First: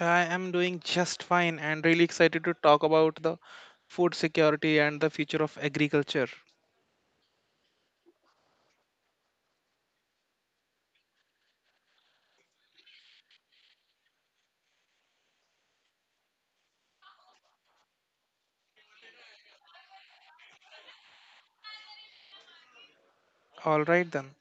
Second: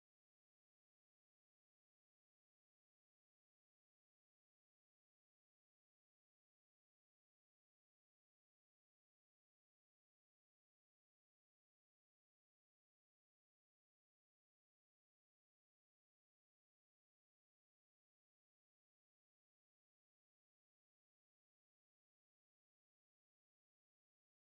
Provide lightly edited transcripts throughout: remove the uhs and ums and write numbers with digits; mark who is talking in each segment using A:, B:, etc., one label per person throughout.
A: I am doing just fine and really excited to talk about the food security and the future of agriculture. All right, then.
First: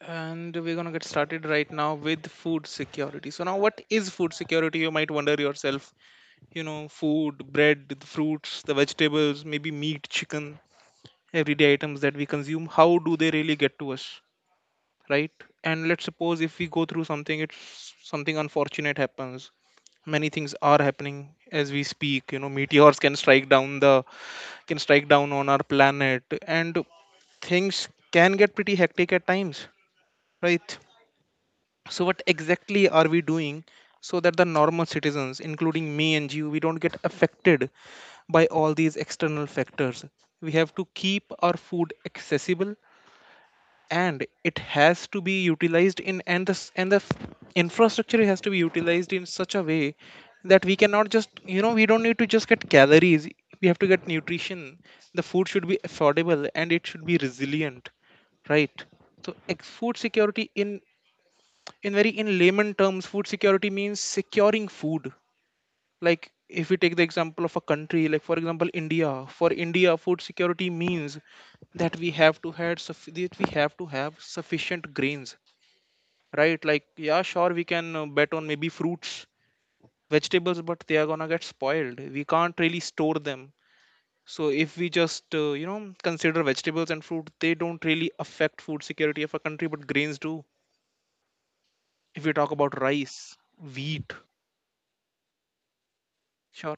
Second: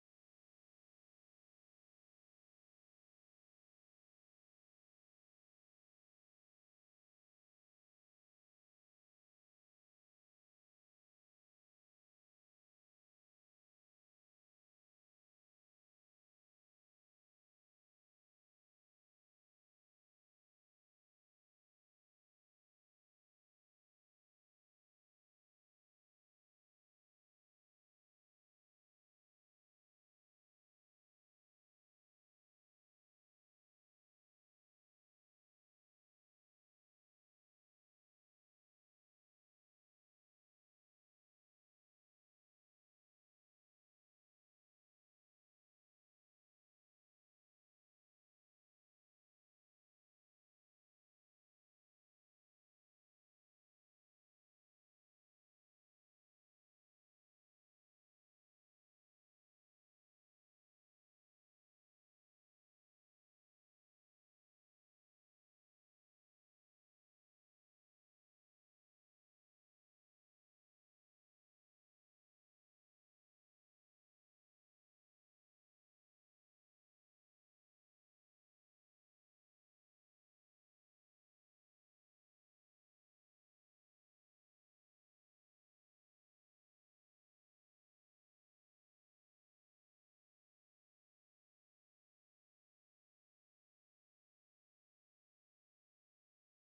A: And we're going to get started right now with food security. So, now what is food security? You might wonder yourself. You know, food, bread, the fruits, the vegetables, maybe meat, chicken, everyday items that we consume. How do they really get to us, right? And let's suppose if we go through something, it's something unfortunate happens. Many things are happening as we speak, meteors can strike down on our planet, and things can get pretty hectic at times, right? So what exactly are we doing so that the normal citizens, including me and you, we don't get affected by all these external factors? We have to keep our food accessible, and it has to be utilized in and the s- and the f- infrastructure has to be utilized in such a way that we cannot just you know we don't need to just get calories, we have to get nutrition. The food should be affordable, and it should be resilient, right? So food security in layman terms, food security means securing food. Like, if we take the example of a country, like, for example, India, for India food security means that we have to have sufficient grains, right? Like, yeah, sure, we can bet on maybe fruits, vegetables, but they are gonna get spoiled, we can't really store them. So if we just consider vegetables and fruit, they don't really affect food security of a country, but grains do. If we talk about rice, wheat. Sure.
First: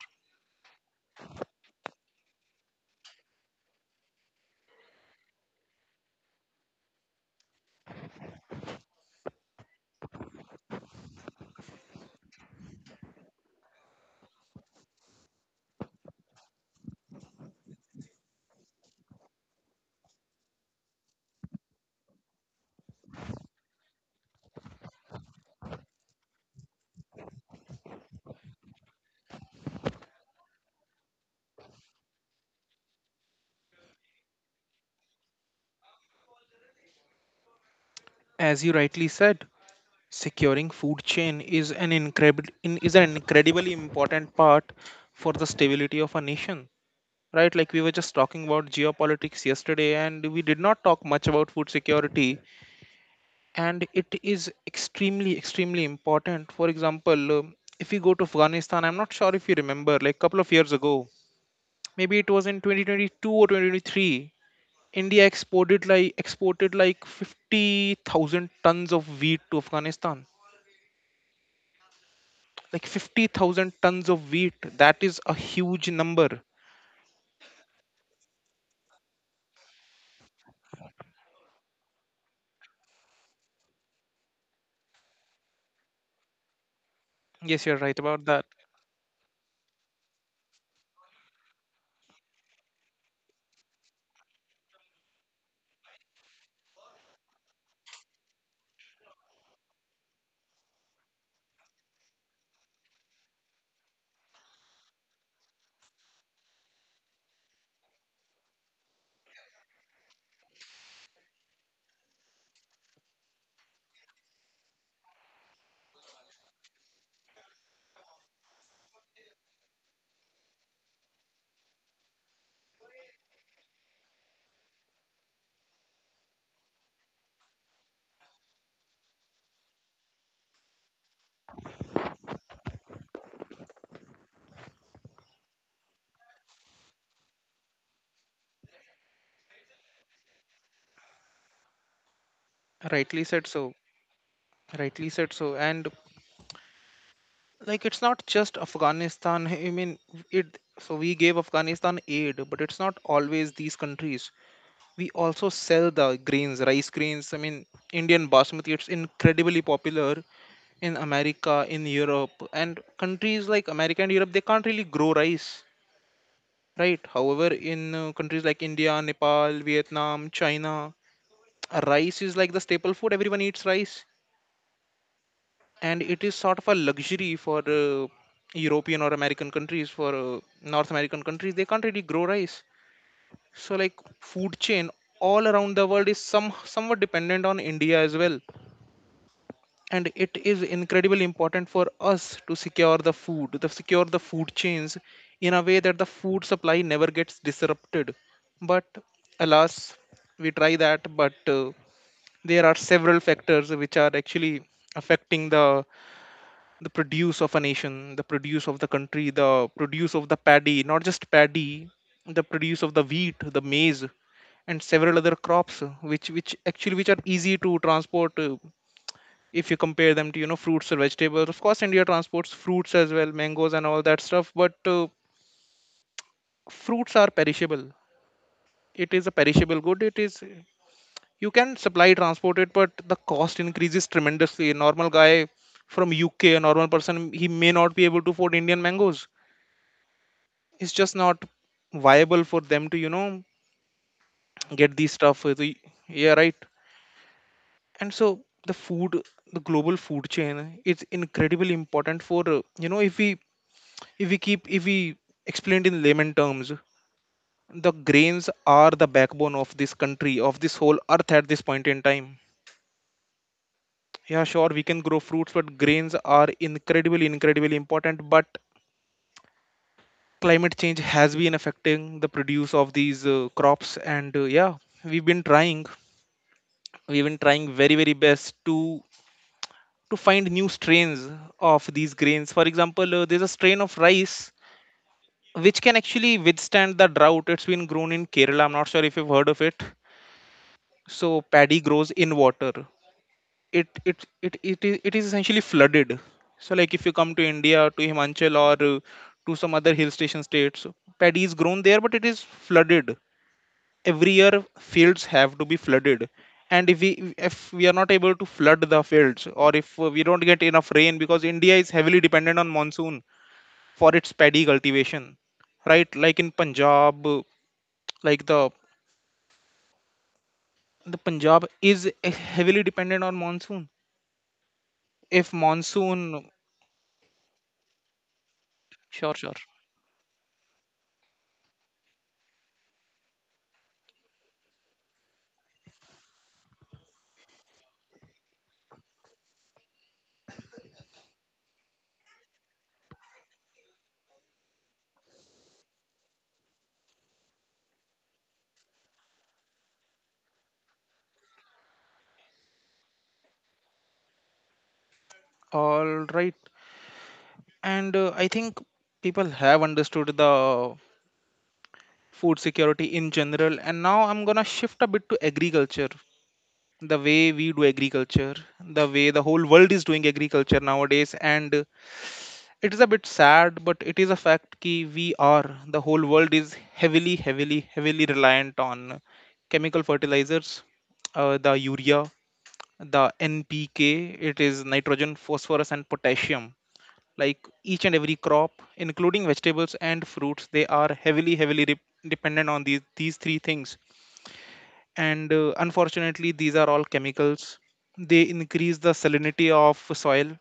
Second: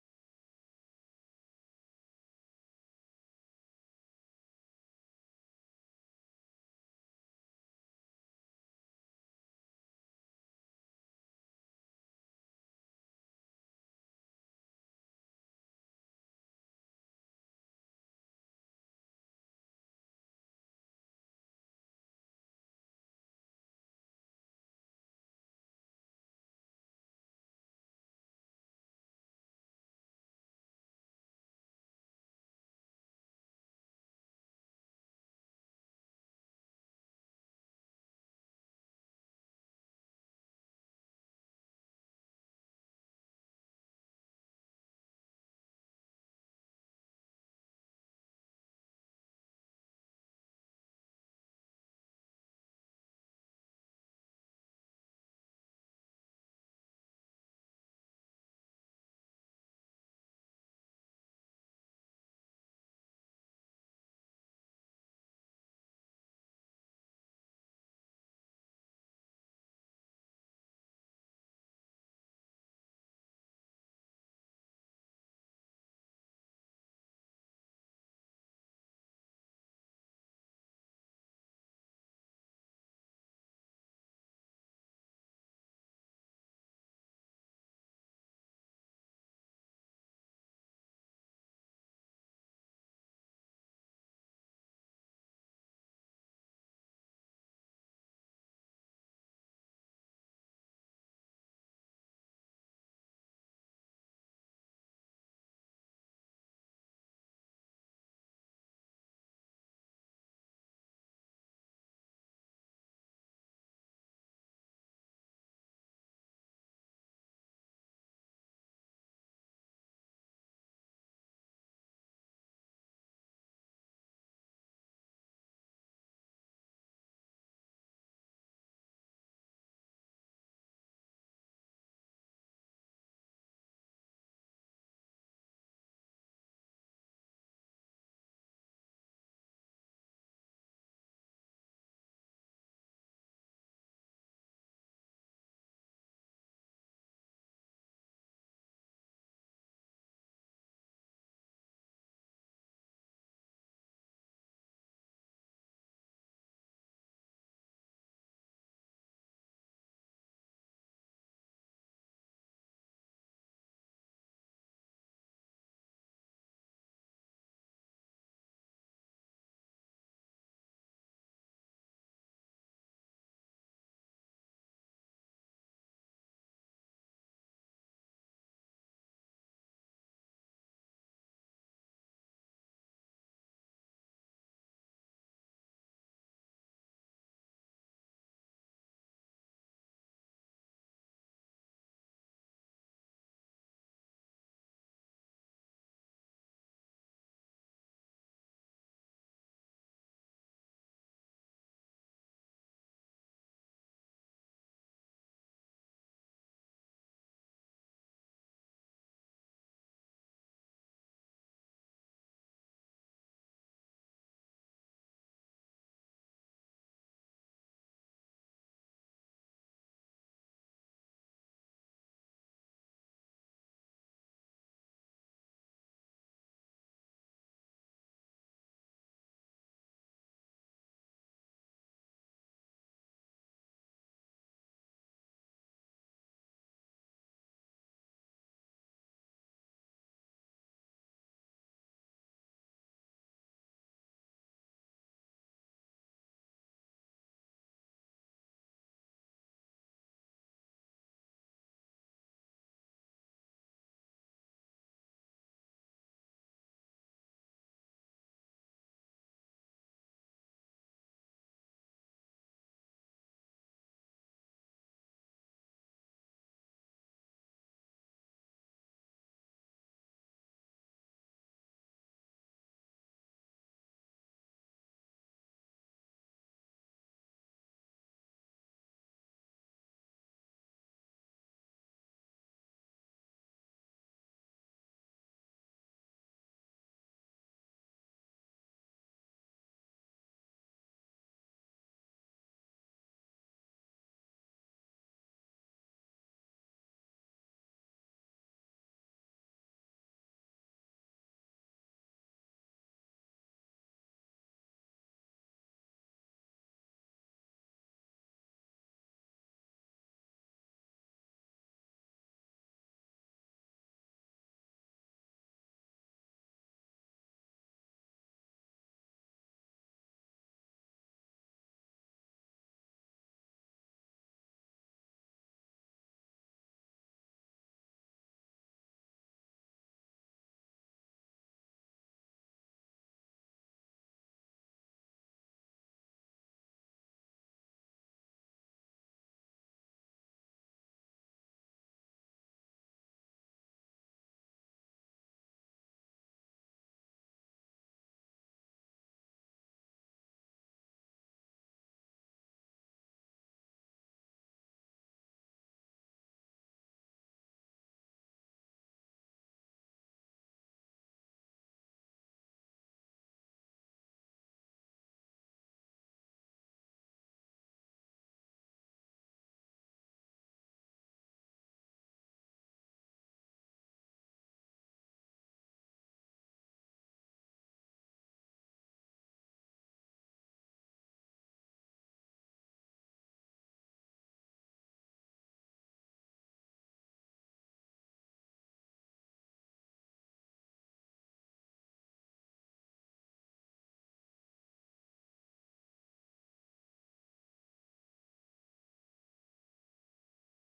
A: As you rightly said, securing food chain is an incredible is an incredibly important part for the stability of a nation. Right, like we were just talking about geopolitics yesterday, and we did not talk much about food security, and it is extremely, extremely important. For example, if you go to Afghanistan, I'm not sure if you remember, like a couple of years ago, maybe it was in 2022 or 2023, India exported like 50,000 tons of wheat to Afghanistan, like 50,000 tons of wheat. That is a huge number. Yes, you're right about that. Rightly said so. Rightly said so. And like it's not just Afghanistan. I mean, it. So we gave Afghanistan aid, but it's not always these countries. We also sell the grains, rice grains. I mean, Indian basmati. It's incredibly popular in America, in Europe, and countries like America and Europe. They can't really grow rice, right? However, in countries like India, Nepal, Vietnam, China. Rice is like the staple food. Everyone eats rice, and it is sort of a luxury for European or American countries. For North American countries, they can't really grow rice. So, like, food chain all around the world is somewhat dependent on India as well, and it is incredibly important for us to secure the food, to secure the food chains in a way that the food supply never gets disrupted. But alas, we try that, but there are several factors which are actually affecting the produce of a nation, the produce of the country, the produce of the paddy. Not just paddy, the produce of the wheat, the maize, and several other crops, which are easy to transport. If you compare them to, fruits or vegetables, of course India transports fruits as well, mangoes and all that stuff. But fruits are perishable. It is a perishable good. It is You can supply, transport it, but the cost increases tremendously. A normal guy from UK, a normal person, he may not be able to afford Indian mangoes. It's just not viable for them to, get these stuff yeah, right. And so the food, the global food chain, it's incredibly important for, if we, if we keep if we explained in layman terms, the grains are the backbone of this country, of this whole earth at this point in time. Yeah, sure, we can grow fruits, but grains are incredibly, incredibly important. But climate change has been affecting the produce of these crops. And yeah, we've been trying we've been trying very, very best to find new strains of these grains. For example, there's a strain of rice which can actually withstand the drought. It's been grown in Kerala. I'm not sure if you've heard of it. So paddy grows in water. It is essentially flooded. So, like, if you come to India, to Himachal, or to some other hill station states, paddy is grown there, but it is flooded every year. Fields have to be flooded. And if we are not able to flood the fields, or if we don't get enough rain, because India is heavily dependent on monsoon for its paddy cultivation. Right, like, in Punjab, like the Punjab is heavily dependent on monsoon. If monsoon. Sure, sure. All right. And I think people have understood the food security in general. And now I'm gonna shift a bit to agriculture. The way we do agriculture, the way the whole world is doing agriculture nowadays. And it is a bit sad, but it is a fact ki we are the whole world is heavily, heavily, heavily reliant on chemical fertilizers. The urea, the NPK, it is nitrogen, phosphorus, and potassium. Like, each and every crop including vegetables and fruits, they are heavily, heavily dependent on these three things. And unfortunately these are all chemicals, they increase the salinity of soil.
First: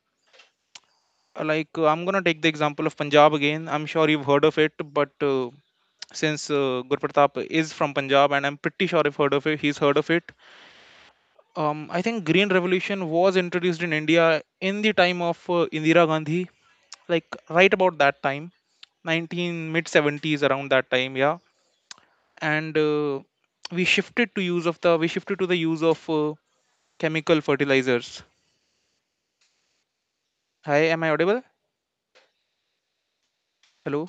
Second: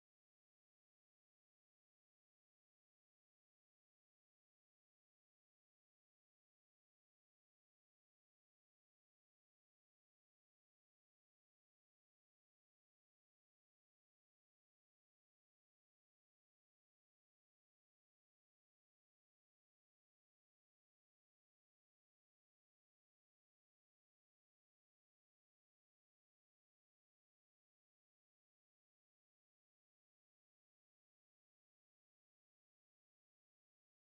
A: I'm going to take the example of Punjab again. I'm sure you've heard of it, but since Gurpratap is from Punjab, and I'm pretty sure I've heard of it he's heard of it. I think green revolution was introduced in India in the time of Indira Gandhi. Like, right about that time. 19 mid 70s, around that time. Yeah. And we shifted to the use of chemical fertilizers. Hi, am I audible? Hello.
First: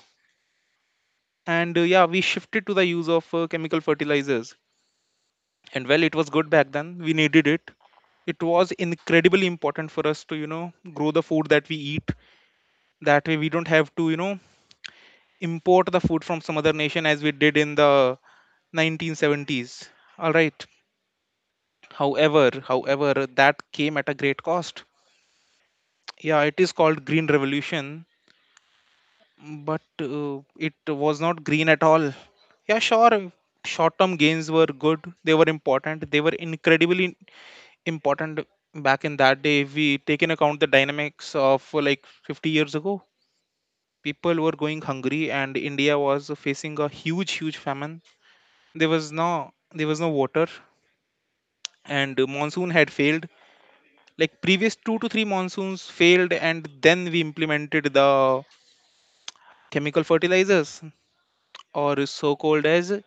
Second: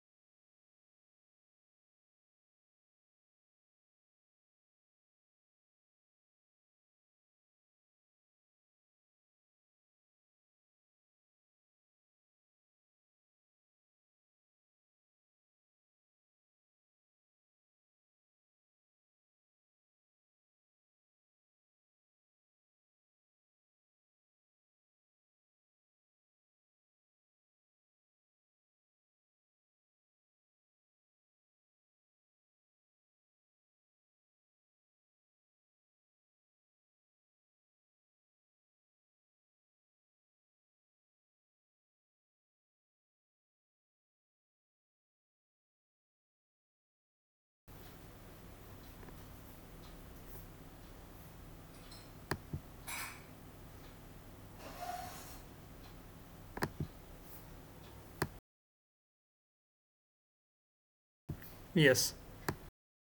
A: And yeah, we shifted to the use of chemical fertilizers. And, well, it was good back then. We needed it. It was incredibly important for us to, grow the food that we eat, that way we don't have to, import the food from some other nation as we did in the 1970s. All right. However, however that came at a great cost. Yeah, it is called green revolution, but it was not green at all. Yeah, sure. Short term gains were good, they were important, they were incredibly important. Back in that day, if we take in account the dynamics of, like, 50 years ago, people were going hungry, and India was facing a huge, huge famine. There was no water. And monsoon had failed. Like, previous 2 to 3 monsoons failed, and then we implemented the chemical fertilizers, or
B: Yes,
A: so called as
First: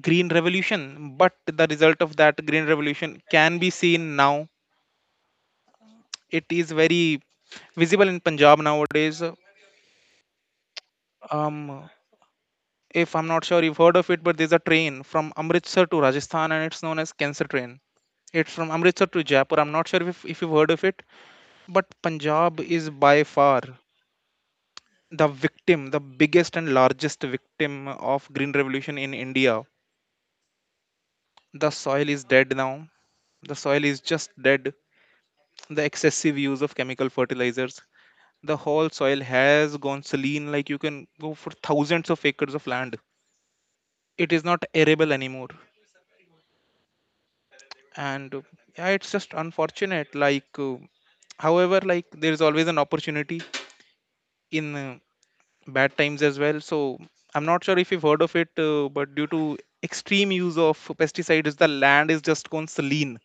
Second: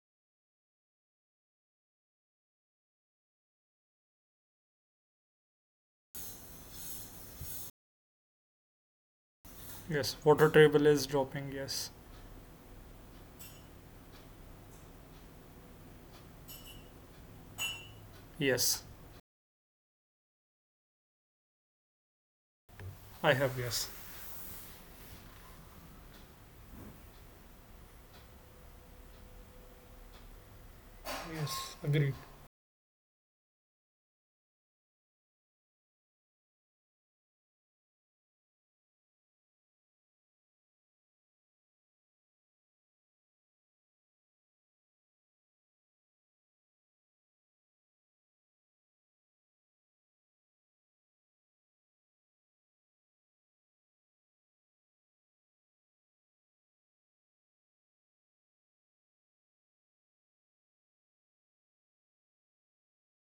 A: green revolution. But the result of that green revolution can be seen now. It is very visible in Punjab nowadays.
B: yes. Water table is dropping.
A: um
B: Yes,
A: if I'm not sure you've heard of it, but there's a train from Amritsar to Rajasthan, and it's known as cancer train. It's from
B: yes.
A: Amritsar to Jaipur. I'm not sure if you've heard of it. But Punjab is by
B: I have,
A: far
B: yes.
A: the biggest and largest victim of green revolution in India. The
B: Yes,
A: soil
B: agreed.
A: is dead now. The soil is just dead. The excessive use of chemical fertilizers, the whole soil has gone saline. Like, you can go for thousands of acres of land. It is not arable anymore. And yeah, it's just unfortunate. Like, however, like, there is always an opportunity in bad times as well. So I'm not sure if you've heard of it, but due to extreme use of pesticides, the land is just gone saline.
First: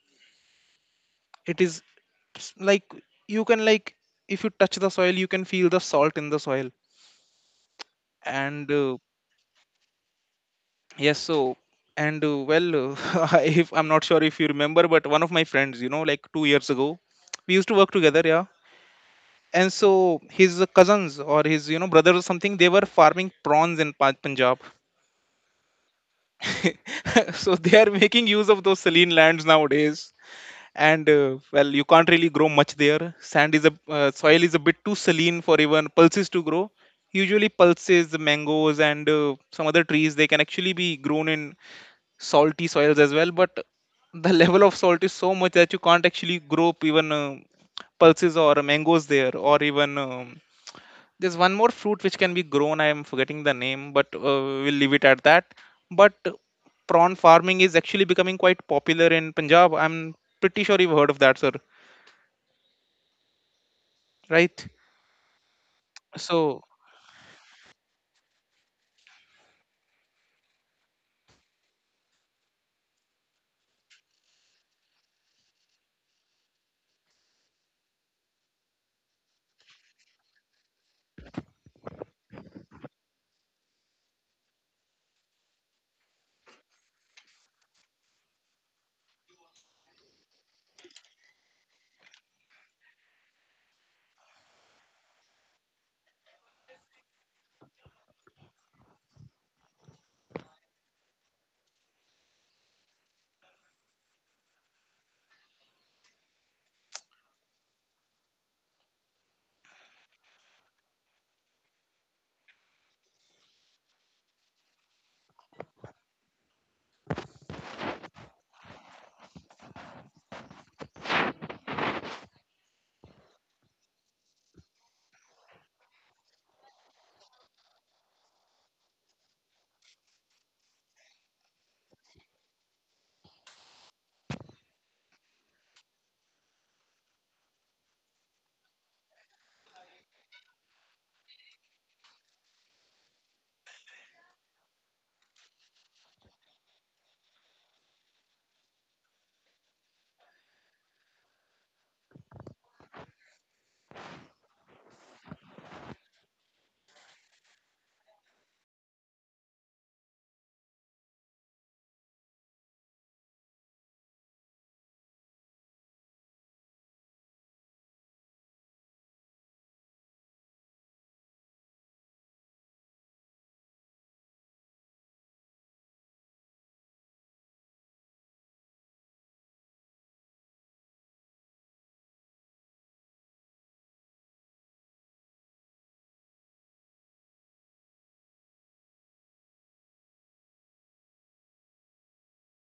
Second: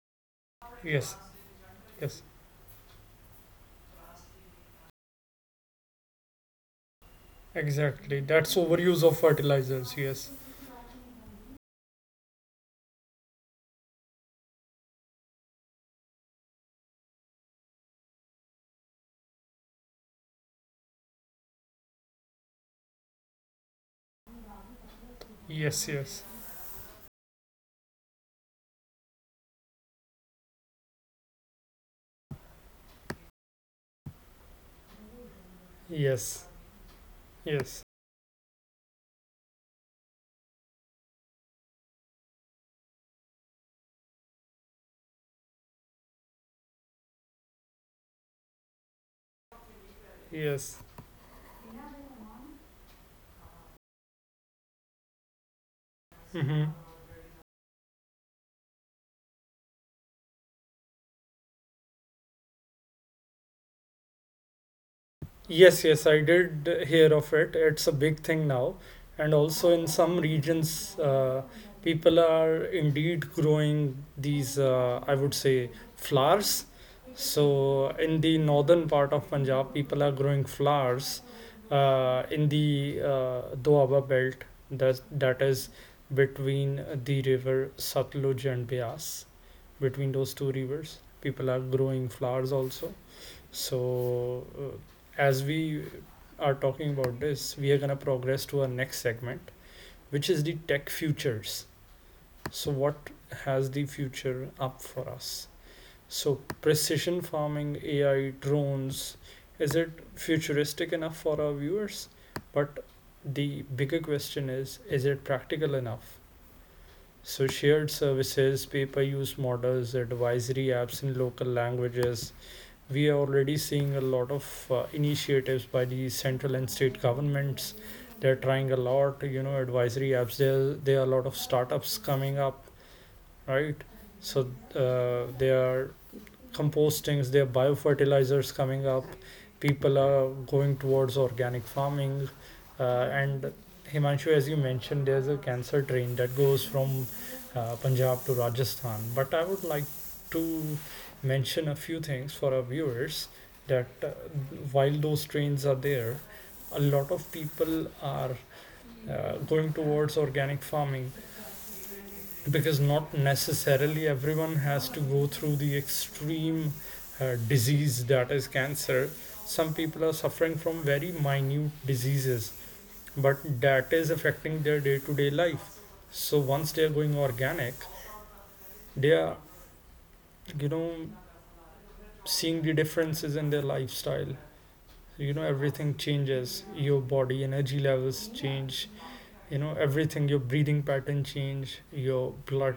B: Yes,
A: it is
B: yes,
A: like, you can, like, if you touch the soil, you can feel the salt in the soil.
B: exactly. That's
A: And
B: overuse of fertilizers. Yes,
A: yes, so, and well, if I'm not sure if you remember, but one of my friends, like 2 years ago, we used to work together, yeah. And so his cousins, or his, brother or something, they were farming prawns in Punjab.
B: yes, yes,
A: So they are making use of those saline lands nowadays. And well, you can't really grow much there. Sand is a Soil is a bit too saline for even pulses to
B: yes,
A: grow. Usually,
B: yes,
A: pulses, mangoes, and some other trees, they can actually be grown in salty soils as well. But the level of salt is so much that you can't actually grow up even pulses or mangoes there, or even
B: yes.
A: there's one more fruit which can be grown. I am forgetting the name, but we'll leave it at that. But
B: Mm-hmm.
A: prawn farming is actually becoming quite popular in Punjab. I'm pretty sure you've heard of that, sir, right?
B: Yes, yes, I
A: So,
B: did hear of it. It's a big thing now. And also in some regions, people are indeed growing these, I would say, flowers. So in the northern part of Punjab, people are growing flowers in the Doaba belt that is between the river Satluj and Bias. Between those two rivers, people are growing flowers also. So as we are talking about this, we are going to progress to our next segment, which is the tech futures. So, what has the future up for us? So, precision farming, AI, drones, is it futuristic enough for our viewers? But the bigger question is it practical enough? So, shared services, pay per use models, advisory apps in local languages, we are already seeing a lot of initiatives by the central and state governments. They're trying a lot, you know, advisory apps, there are a lot of startups coming up, right? So they are compostings, there are biofertilizers coming up. People are going towards organic farming. And Himanshu, as you mentioned, there's a cancer train that goes from Punjab to Rajasthan. But I would like to mention a few things for our viewers that while those trains are there, a lot of people are going towards organic farming because not necessarily everyone has to go through the extreme disease that is cancer. Some people are suffering from very minute diseases, but that is affecting their day-to-day life. So once they are going organic, they are, you know, seeing the differences in their lifestyle. You know, everything changes, your body energy levels change, you know, everything, your breathing pattern change, your blood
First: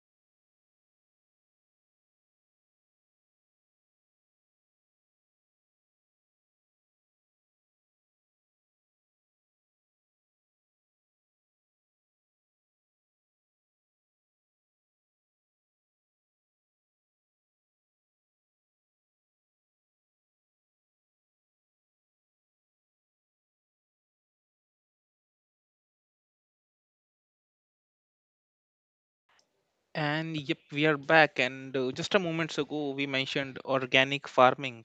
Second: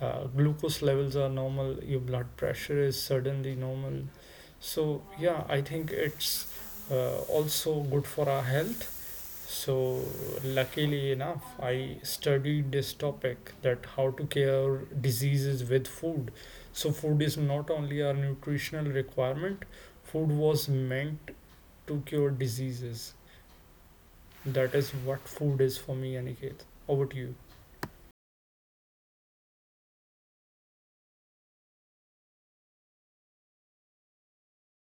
B: glucose levels are normal, your blood pressure is suddenly normal. So yeah, I think it's also good for our health. So luckily enough, I studied this topic, that how to cure diseases with food. So food is not only our nutritional requirement, food was meant to cure diseases. That is what food is for me. Aniket, over to you.
A: and yep, we are back, and just a moment ago we mentioned organic farming.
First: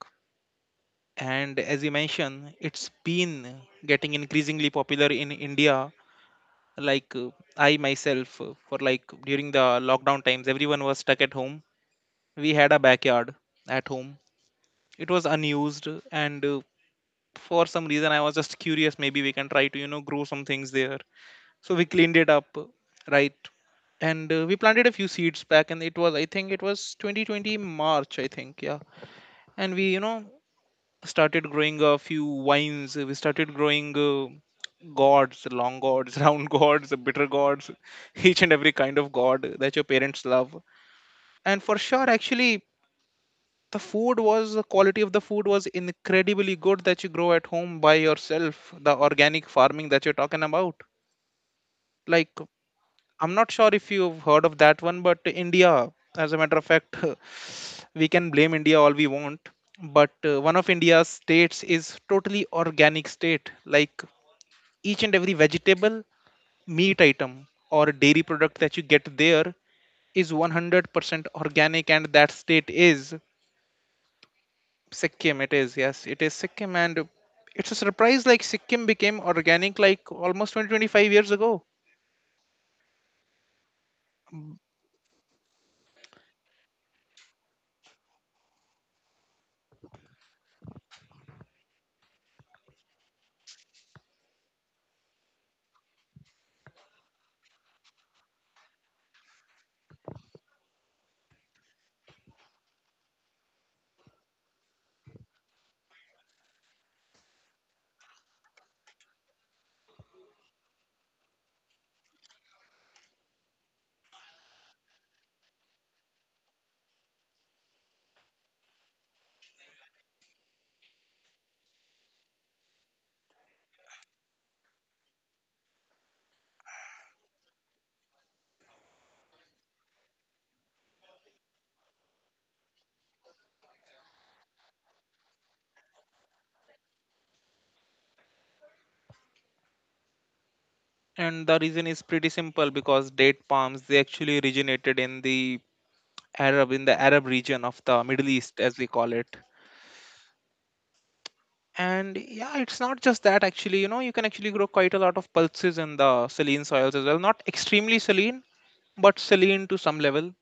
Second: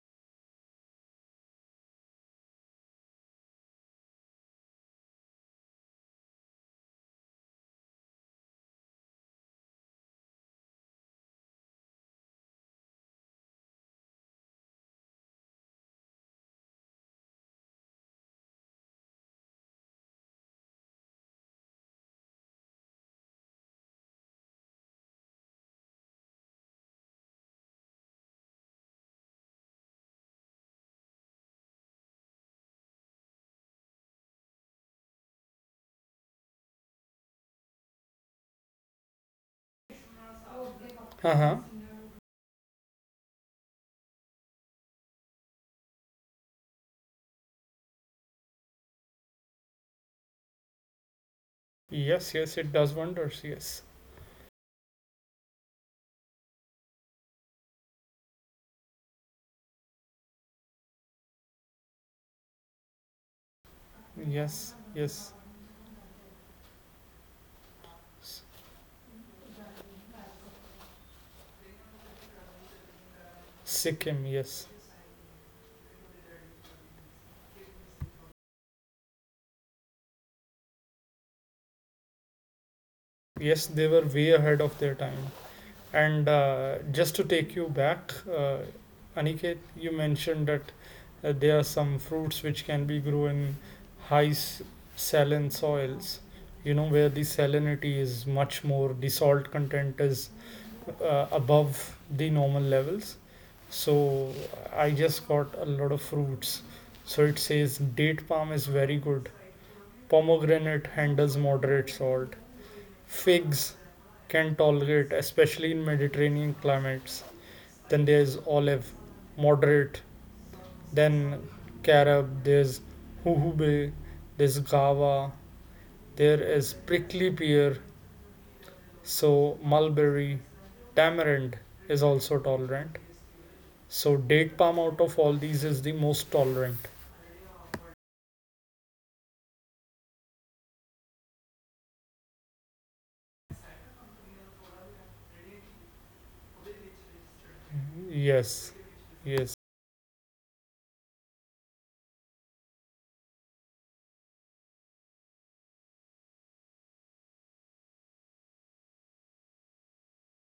A: And as you mentioned, it's been getting increasingly popular in India. Like I myself, for like during the lockdown times, everyone was stuck at home. We had a backyard at home. It was unused, and for some reason I was just curious, maybe we can try to you know grow some things there. So we cleaned it up, right. And we planted a few seeds back, and it was, I think it was 2020 March, I think, yeah. And we, you know, started growing a few wines. We started growing gods, long gods, round gods, bitter gods, each and every kind of god that your parents love.
B: Uh-huh.
A: And for sure, actually, the quality of the food was incredibly good that you grow at home by yourself. The organic farming that you're talking about, like,
B: Yes, yes, it does
A: I'm
B: wonders.
A: not sure
B: Yes.
A: if you've heard of that one, but India, as a matter of fact, we can blame India all we want, but one of India's states is totally organic state, like
B: Yes,
A: each and
B: yes.
A: every vegetable, meat item, or dairy
B: S-
A: product that you get there is 100% organic, and that state is
B: Sikkim, yes.
A: Sikkim. It is, yes, it is Sikkim, and it's a surprise, like Sikkim became organic like almost 20 25 years ago.
B: Yes, they were way
A: Mm.
B: ahead of their time. And Just to take you back, Aniket, you mentioned that there are some fruits which can be grown in high s- saline soils, you know, where the salinity is much more, the salt content is above the normal levels. So I just got a lot of fruits. So it says date palm is very good. Pomegranate handles moderate salt. Figs can tolerate, especially in Mediterranean climates. Then there's olive, moderate. Then carob. There's huhube. There's guava. There is prickly pear. So mulberry, tamarind is also tolerant. So date palm out of all these is the most tolerant.
A: And the reason is pretty simple, because date palms, they actually originated in the Arab region of the Middle East,
B: Yes,
A: as we call it.
B: yes,
A: And yeah, it's not just that, actually, you know, you can actually grow quite a lot of pulses in the saline soils as well. Not extremely saline, but saline to some level.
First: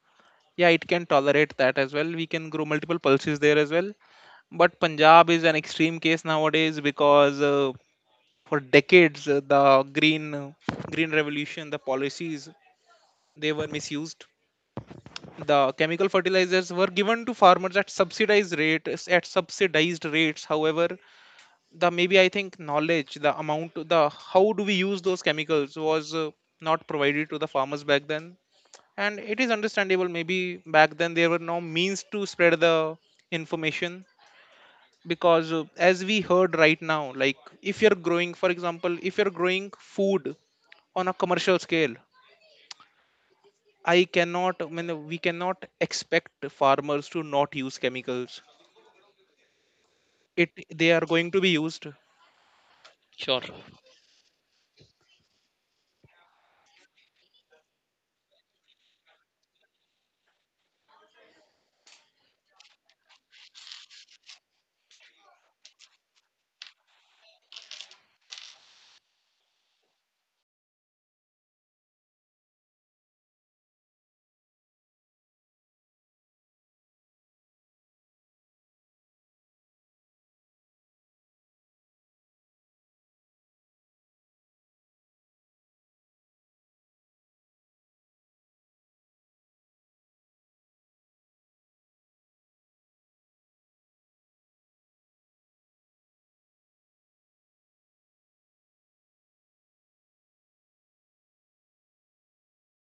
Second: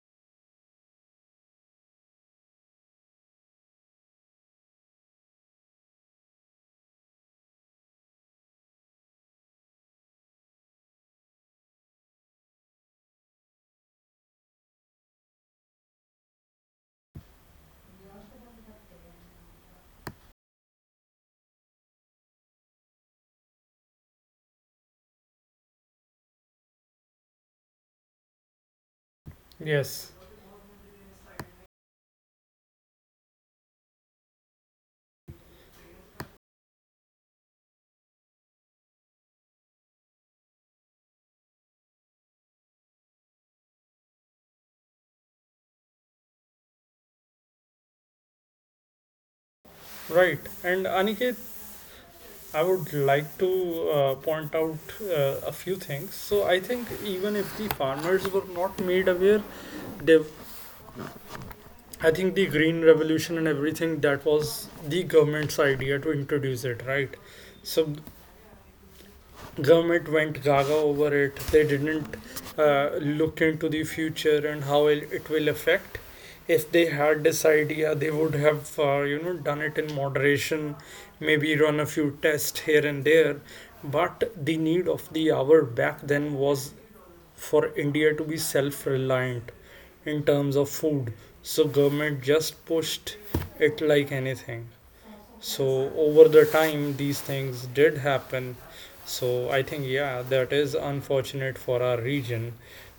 A: Yeah, it can tolerate that as well. We can grow multiple pulses there as well. But Punjab is an extreme case nowadays, because for decades, the green revolution, the policies, they were misused. The chemical fertilizers were given to farmers at subsidized rates, at subsidized rates. However, the, maybe, I think, knowledge, the amount, the how do we use those chemicals was not provided to the farmers back then, and it is understandable,
B: yes.
A: maybe back then there were no means to spread the information, because as we heard right now, like, if you're growing, for example, if you're growing food on a commercial scale, I mean, we cannot expect farmers to not use chemicals.
B: Right.
A: It
B: And
A: They are going
B: Aniket,
A: to be used.
B: I would like to point out a few things. So I think even if the farmers were not made aware, they, I think the green revolution and everything, that was the government's idea to introduce it, right? So government went gaga over it, they didn't look into the future and how it will affect. If they had this idea, they would have, you know, done it in moderation, maybe run a few tests here and there. But the need of the hour back then was for India to be self reliant in terms of food. So government just pushed it like anything. So over the time, these things did happen. So I think, yeah, that is unfortunate for our region.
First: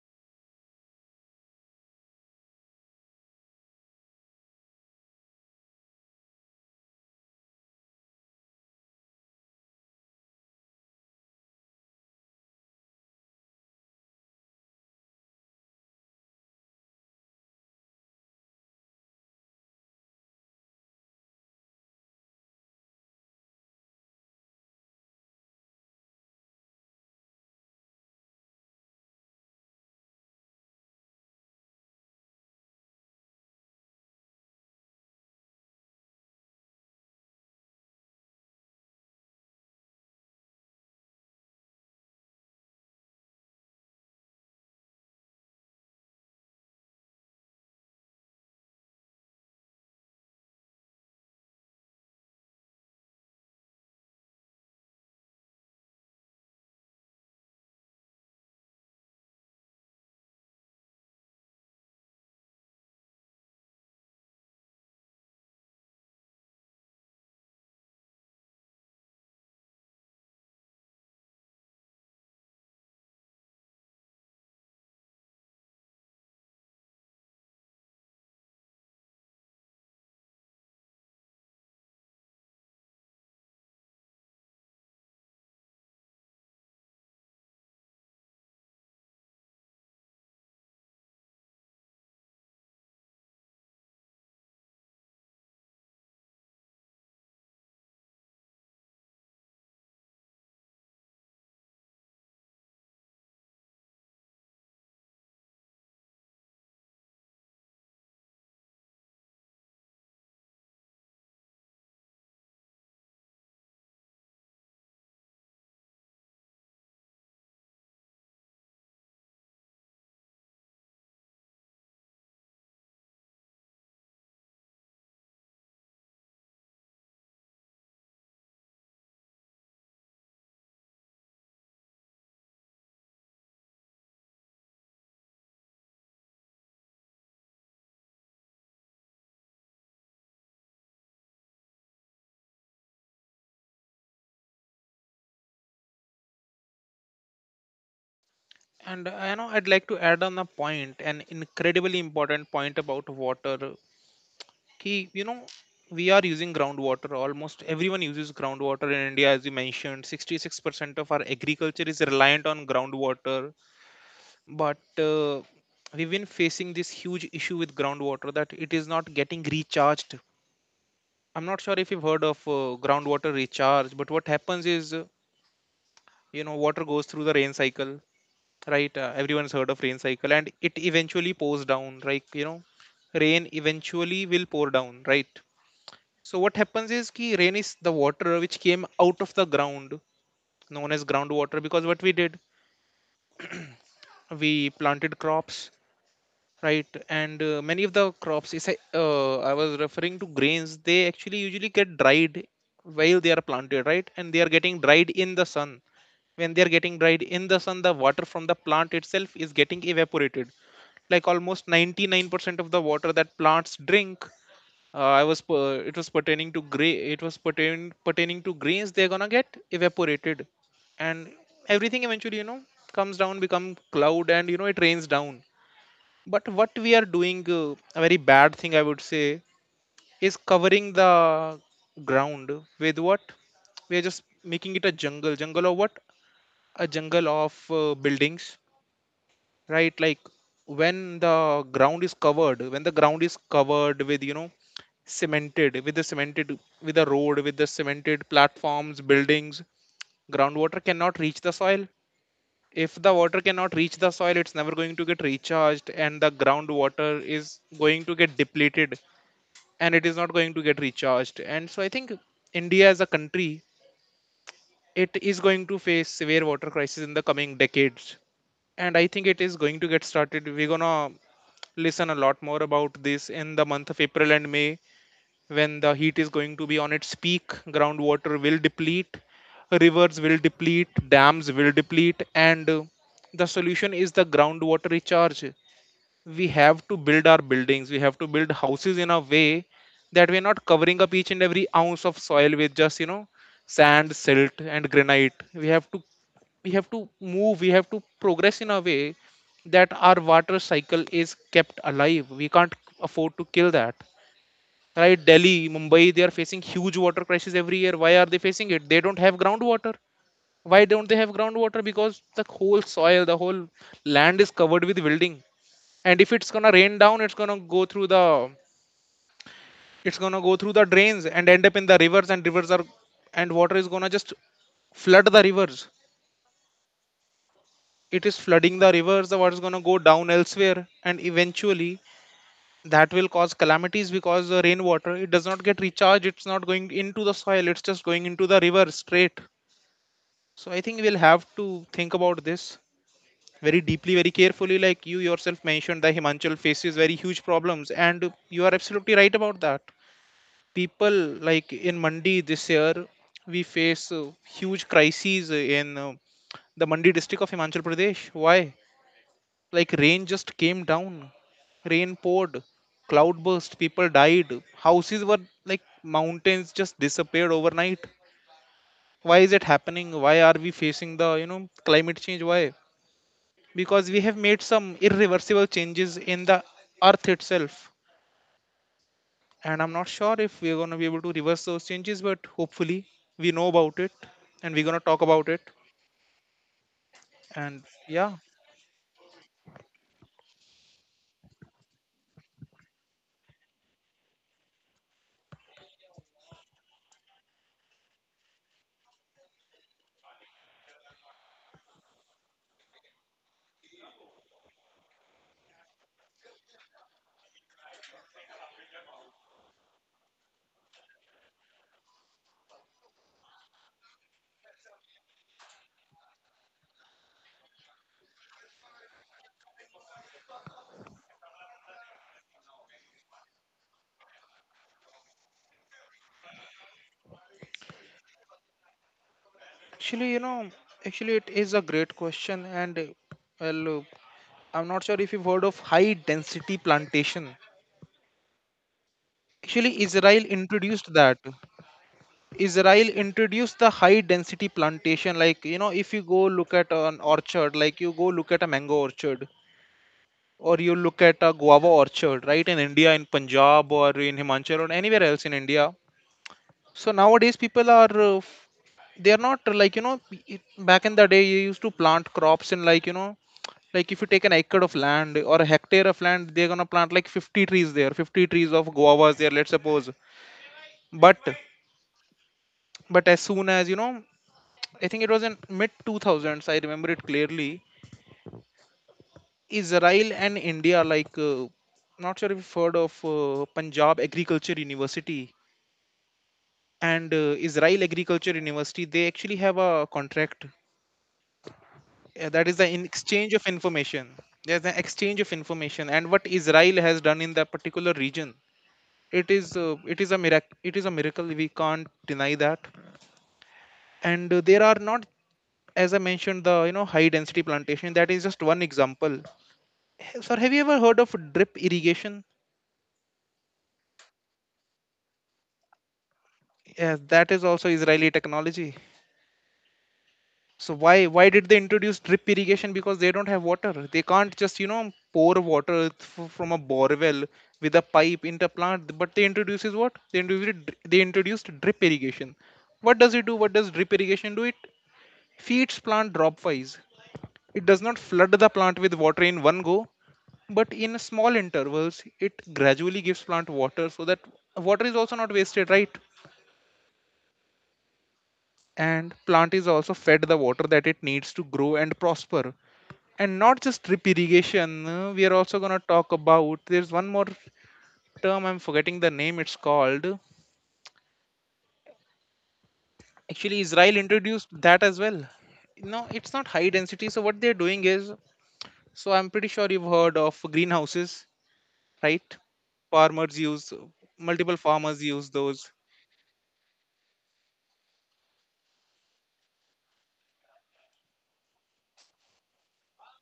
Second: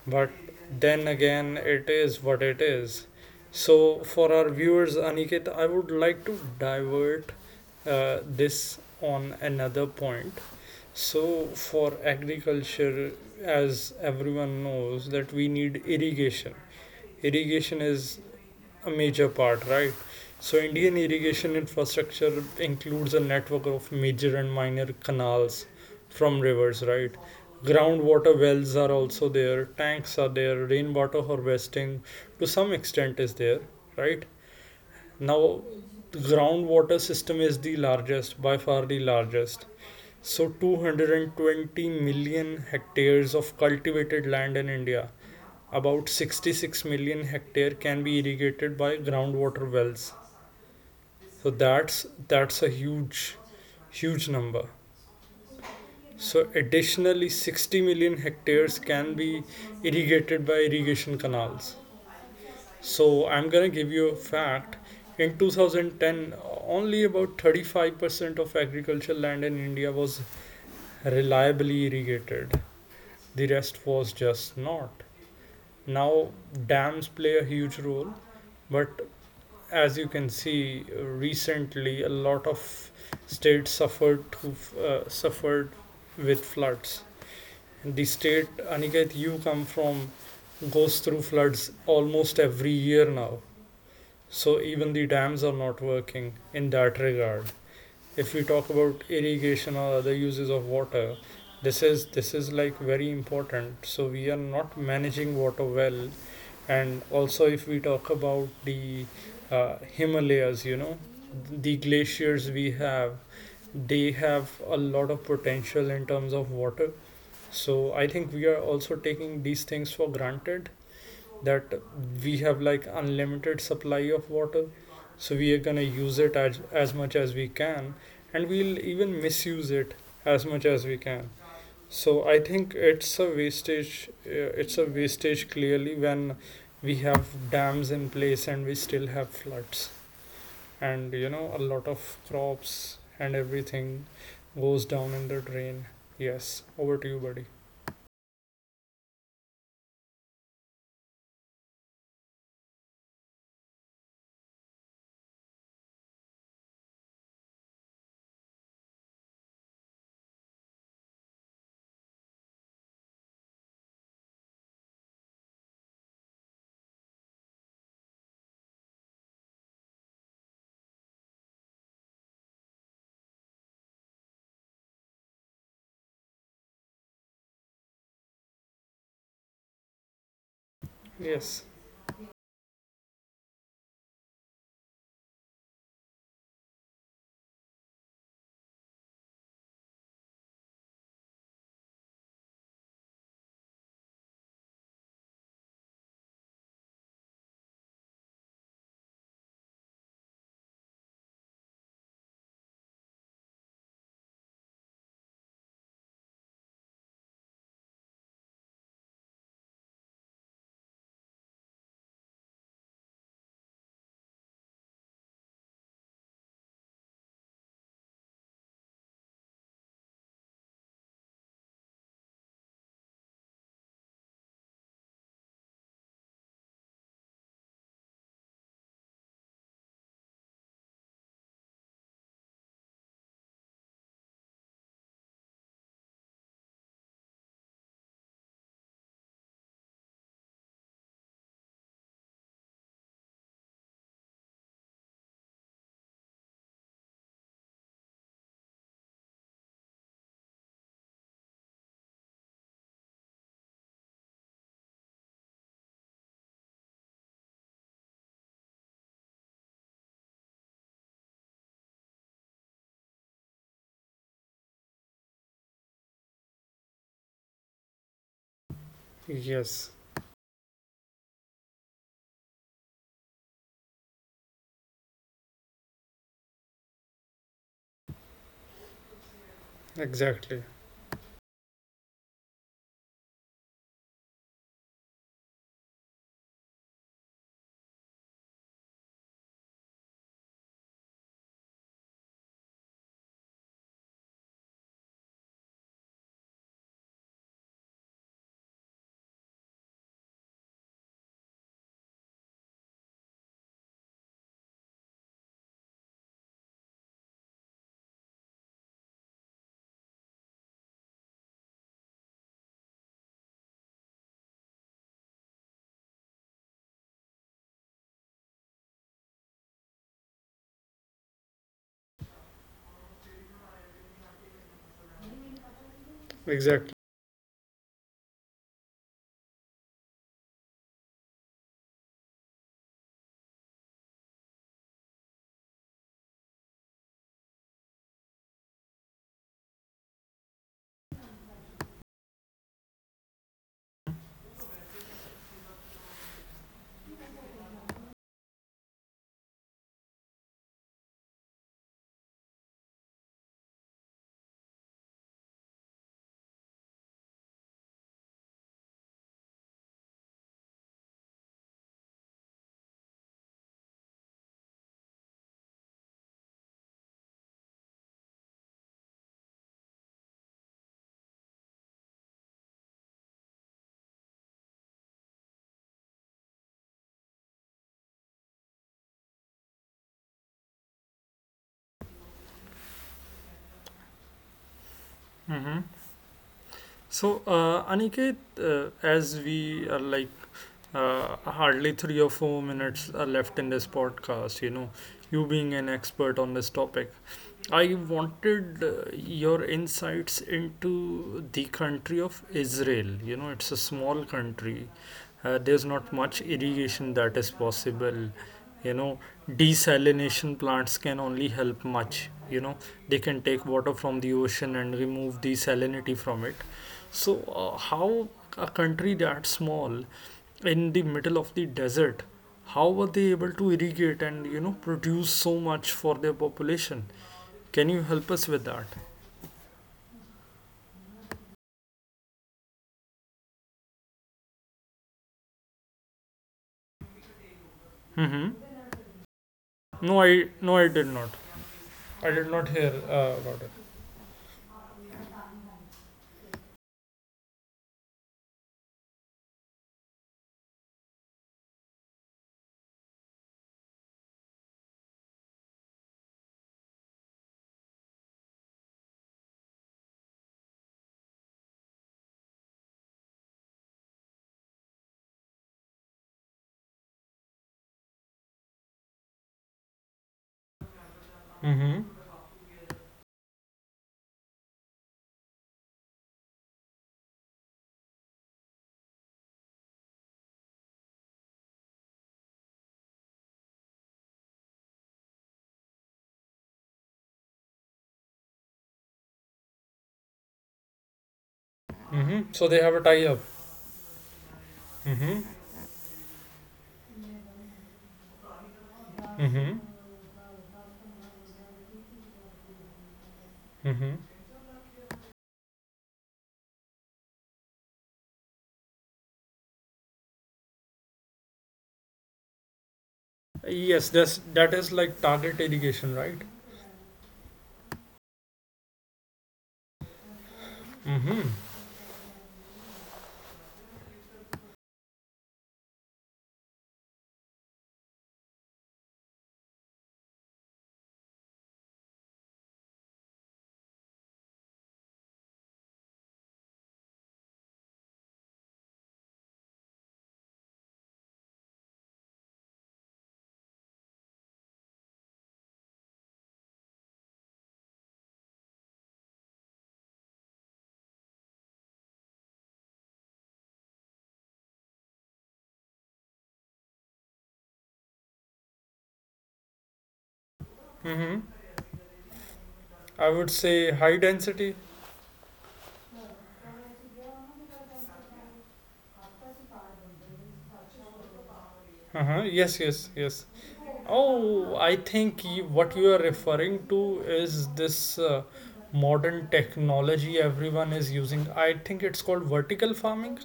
B: But then again, it is what it is. So for our viewers, Aniket, I would like to divert this on another point. So for agriculture, as everyone knows, that we need irrigation. Irrigation is a major part, right? So, Indian irrigation infrastructure includes a network of major and minor canals from rivers, right? Groundwater wells are also there, tanks are there, rainwater harvesting to some extent is there, right? Now, the groundwater system is the largest, by far the largest. So, 220 million hectares of cultivated land in India, about 66 million hectare can be irrigated by groundwater wells. So that's a huge huge number. So additionally 60 million hectares can be irrigated by irrigation canals. So I'm going to give you a fact. In 2010, only about 35% of agricultural land in India was reliably irrigated. The rest was just not. Now, dams play a huge role, but as you can see, recently a lot of states suffered to, suffered with floods. The state Aniket you come from goes through floods almost every year now. So even the dams are not working in that regard. If we talk about irrigation or other uses of water, this is like very important. So we are not managing water well. And also if we talk about the, Himalayas, you know, the glaciers we have, they have a lot of potential in terms of water. So I think we are also taking these things for granted, that we have like unlimited supply of water, so we are going to use it as much as we can, and we'll even misuse it as much as we can. So I think it's a wastage. It's a wastage clearly when we have dams in place and we still have floods, and you know a lot of crops and everything goes down in the drain. Yes, over to you, buddy.
A: And you know, I'd like to add on a point, an incredibly important point about water. Ki, you know, we are using groundwater. Almost everyone uses groundwater in India, as you mentioned. 66% of our agriculture is reliant on groundwater. But we've been facing this huge issue with groundwater that it is not getting recharged. I'm not sure if you've heard of groundwater recharge, but what happens is, you know, water goes through the rain cycle, right? Everyone's heard of rain cycle, and it eventually
B: Yes,
A: pours down, right, you know, rain eventually will pour down, right? So what happens is, ki rain is the water which came out of the ground, known as groundwater, because what we did, we planted crops, right? And many of the crops, is, I was referring to grains, they actually usually get dried while they are planted, right? And they are getting dried in the sun. When they are getting dried in the sun, the water from the plant itself is getting evaporated, like almost 99% of the water that plants drink. It was pertaining to gray, it was pertaining to grains. They're gonna get evaporated. And everything eventually, you know, comes down, become cloud, and you know it rains down. But what we are doing, a very bad thing I would say, is covering the ground with what? We are just making it a jungle, jungle of what? A jungle of buildings, right? Like, when the ground is covered when the ground is covered with, you know, cemented, with the cemented, with the road, with the cemented platforms, buildings, groundwater cannot reach the soil. If the water cannot reach the soil, it's never going to get recharged, and the groundwater is going to get depleted, and it is not going to get recharged. And so I think India, as a country, it is going to face severe water crisis in the coming decades. And I think it is going to
B: yes,
A: get started. We're gonna listen a lot more about this in the month of April and May, when the heat is going to be on its peak. Groundwater will deplete, rivers will
B: exactly,
A: deplete, dams will deplete, and the solution is the groundwater recharge. We have to build our buildings, we have to build houses in a way that we are not covering up each and every ounce of soil with just, you know, sand, silt, and granite. We have to move, we have to progress in a way that our water cycle is kept alive. We can't afford to kill that, right? Delhi, Mumbai, they are facing huge water crisis every year. Why are they facing it? They don't have groundwater. Why don't they have groundwater? Because the whole land is covered with building. And if it's gonna rain down, it's gonna go through the drains and end up in the rivers, and rivers are and water is gonna just flood the rivers.
B: exactly.
A: It is flooding the rivers. The water is gonna go down elsewhere, and eventually that will cause calamities, because the rainwater, it does not get recharged, it's not going into the soil, it's just going into the river straight. So I think we'll have to think about this very deeply, very carefully. Like you yourself mentioned, the Himachal faces very huge problems, and you are absolutely right about that. People like in Mandi this year, we face huge crises in the Mandi district of Himachal Pradesh. Why? Like, rain just came down, rain poured, cloud burst, people died, houses were, like, mountains just disappeared overnight. Why is it happening? Why are we facing the, you know, climate change? Why? Because we have made some irreversible changes in the earth itself. And I'm not sure if we're going to be able to reverse those changes, but hopefully we know about it and we're going to talk about it.
B: Mm-hmm. So,
A: And
B: Aniket,
A: yeah,
B: as we are like, hardly 3 or 4 minutes are left in this podcast, you know, you being an expert on this topic, I wanted, your insights into the country of Israel. You know, it's a small country, there's not much irrigation that is possible, you know, desalination plants can only help much, you know, they can take water from the ocean and remove the salinity from it. So how a country that small, in the middle of the desert, how were they able to irrigate and you know produce so much for their population? Can you help us with that?
A: actually, you know, actually, it is a great question. And well, I'm not sure if you've heard of high density plantation.
B: Mm-hmm.
A: Actually,
B: No, I,
A: Israel
B: no, I did
A: introduced
B: not,
A: that.
B: I did not hear
A: Israel
B: about
A: introduced
B: it.
A: the high density plantation. Like, you know, if you go look at an orchard, like you go look at a mango orchard or you look at a guava orchard, right, in India, in Punjab or in Himachal or anywhere else in India, so nowadays, people are, they are not like you know, back in the day, you used to plant crops in, like you know, like, if you take an acre of land or a hectare of land, they're gonna plant like 50 trees there, 50 trees of guavas there, let's suppose. But as soon as, you know, I think it was in mid 2000s. I remember it clearly. Israel and India, like, not sure if you've heard of Punjab Agriculture University and Israel Agriculture University, they actually have a contract.
B: Mm-hmm.
A: Yeah, that
B: So
A: is
B: they
A: the
B: have a tie up.
A: exchange of information. There's an exchange
B: Mm-hmm.
A: of information, and what Israel has done in that particular region,
B: Mm-hmm.
A: it is a miracle. It is a miracle. We can't deny that.
B: Mm-hmm.
A: And there are not, as I mentioned, the, you know, high density plantation. That is just one example. Sir, have you ever heard of drip irrigation?
B: Yes, that's, that is like target irrigation, right?
A: Yes, that is also Israeli technology. So why did they introduce drip irrigation? Because they don't have water. They can't just, you know, pour water from a bore well with a pipe into plant. But they introduces what? They introduced drip irrigation. What does it do? What does drip irrigation do? It feeds plant drop wise. It does not flood the plant with water in one go, but in small intervals, it gradually gives plant water so that water is also not wasted, right? And plant is also fed the water that it needs to grow and prosper. And not just drip irrigation, we are also going to talk about there's one more term. I'm forgetting the name. It's called,
B: I would
A: actually,
B: say high
A: Israel introduced
B: density.
A: that as well. No, it's not high density. So what they're doing is, so I'm pretty sure you've heard of greenhouses,
B: Uh-huh.
A: right?
B: Yes, yes, yes.
A: farmers use
B: Oh,
A: Multiple
B: I
A: farmers
B: think
A: use
B: you,
A: those.
B: what you are referring to is this, modern technology everyone is using. I think it's called vertical farming.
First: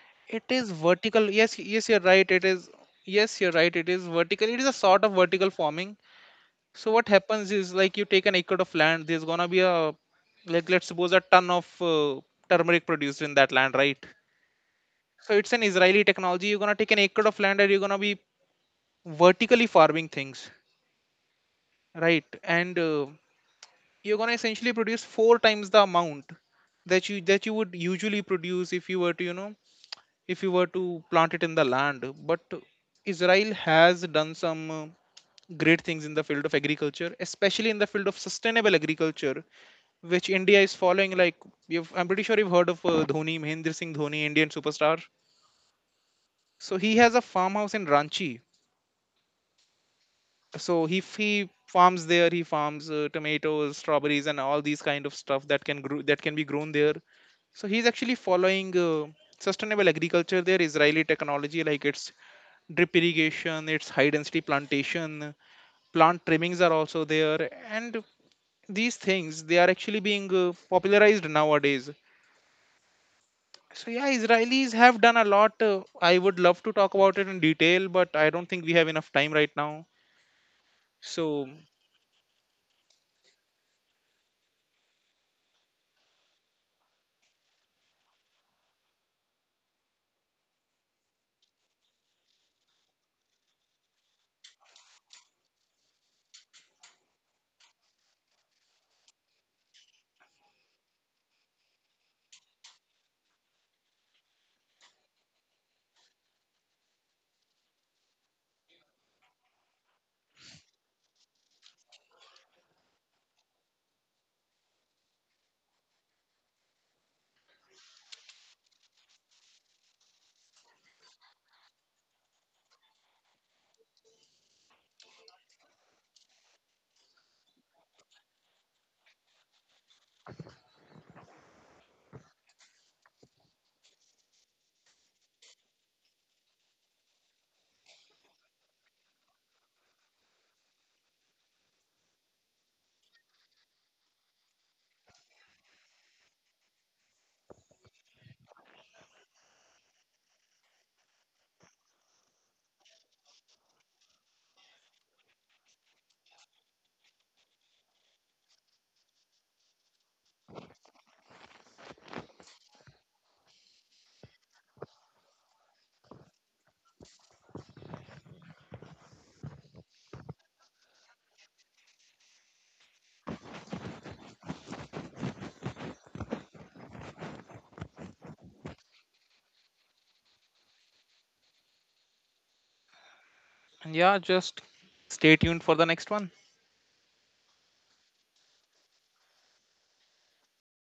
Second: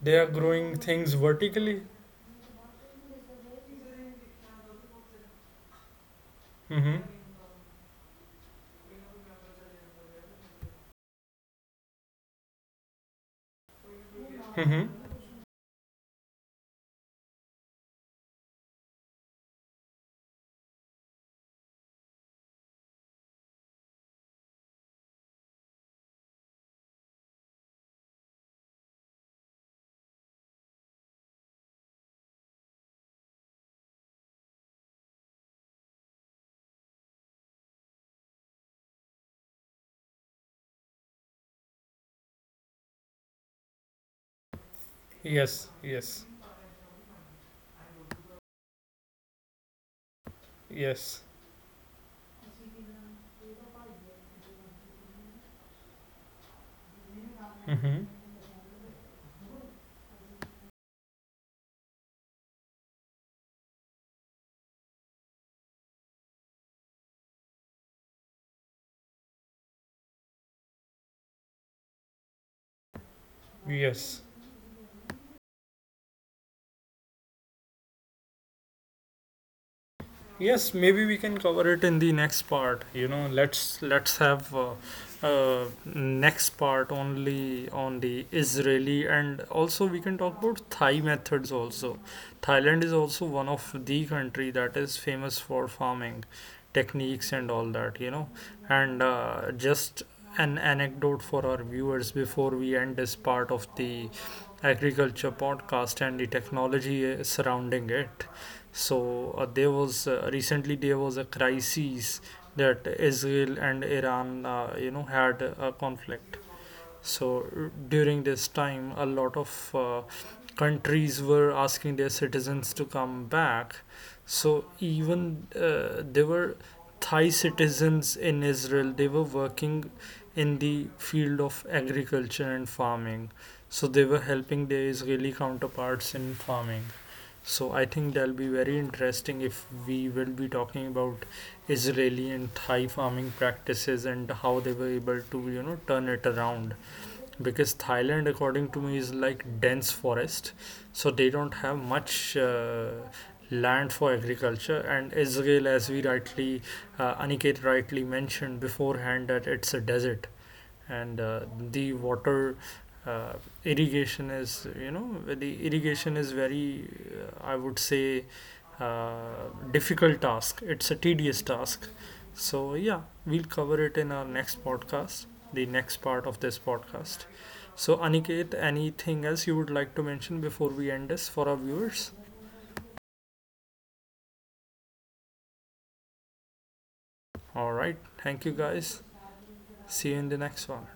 B: They are
A: It is
B: growing things
A: vertical, yes,
B: vertically.
A: yes, you're right, it is. Yes, you're right, it is vertical. It is a sort of vertical farming. So
B: Mm-hmm.
A: what happens is, like, you take an acre of land, there's gonna be a, like, let's suppose a ton of turmeric produced in that land, right?
B: Mm-hmm.
A: So it's an Israeli technology. You're gonna take an acre of land and you're gonna be vertically farming things, right? And you're gonna essentially produce four times the amount that you would usually produce, if you were to, you know, if you were to plant it in the land. But Israel has done some great things in the field of agriculture, especially in the field of sustainable agriculture, which India is following. I'm pretty sure you've heard of Dhoni, Mahendra Singh Dhoni, Indian superstar.
B: Yes, yes,
A: So he has a farmhouse in Ranchi. So he
B: yes.
A: he farms there. He farms tomatoes, strawberries, and all these kind of stuff that can grow that can be grown there. So he's
B: Mm-hmm.
A: actually following, sustainable agriculture there, Israeli technology. Like, it's drip irrigation, it's high density plantation, plant trimmings are also there, and these things, they are actually being popularized nowadays. So yeah,
B: Yes.
A: Israelis have done a lot. I would love to talk about it in detail, but I don't think we have enough time right now.
B: Yes, maybe we can
A: So
B: cover it in the next part. You know, let's have next part only on the Israeli, and also we can talk about Thai methods also. Thailand is also one of the country that is famous for farming techniques and all that. You know, and just an anecdote for our viewers before we end this part of the agriculture podcast and the technology surrounding it. So there was, recently there was a crisis, that Israel and Iran, you know, had a conflict. So during this time, a lot of, countries were asking their citizens to come back. So even, there were Thai citizens in Israel. They were working in the field of agriculture and farming. So they were helping their Israeli counterparts in farming. So I think that'll be very interesting if we will be talking about Israeli and Thai farming practices, and how they were able to, you know, turn it around. Because Thailand according to me is like dense forest, so they don't have much, land for agriculture. And Israel, as we rightly, Aniket rightly mentioned beforehand, that it's a desert. And the water, uh, irrigation is, you know, the irrigation is very, I would say, difficult task, it's a tedious task. So yeah, we'll cover it in our next podcast, the next part of this podcast. So Aniket, anything else you would like to mention before we end this for our viewers?
A: yeah, just stay tuned for the next one.
B: All right, thank you guys, see you in the next one.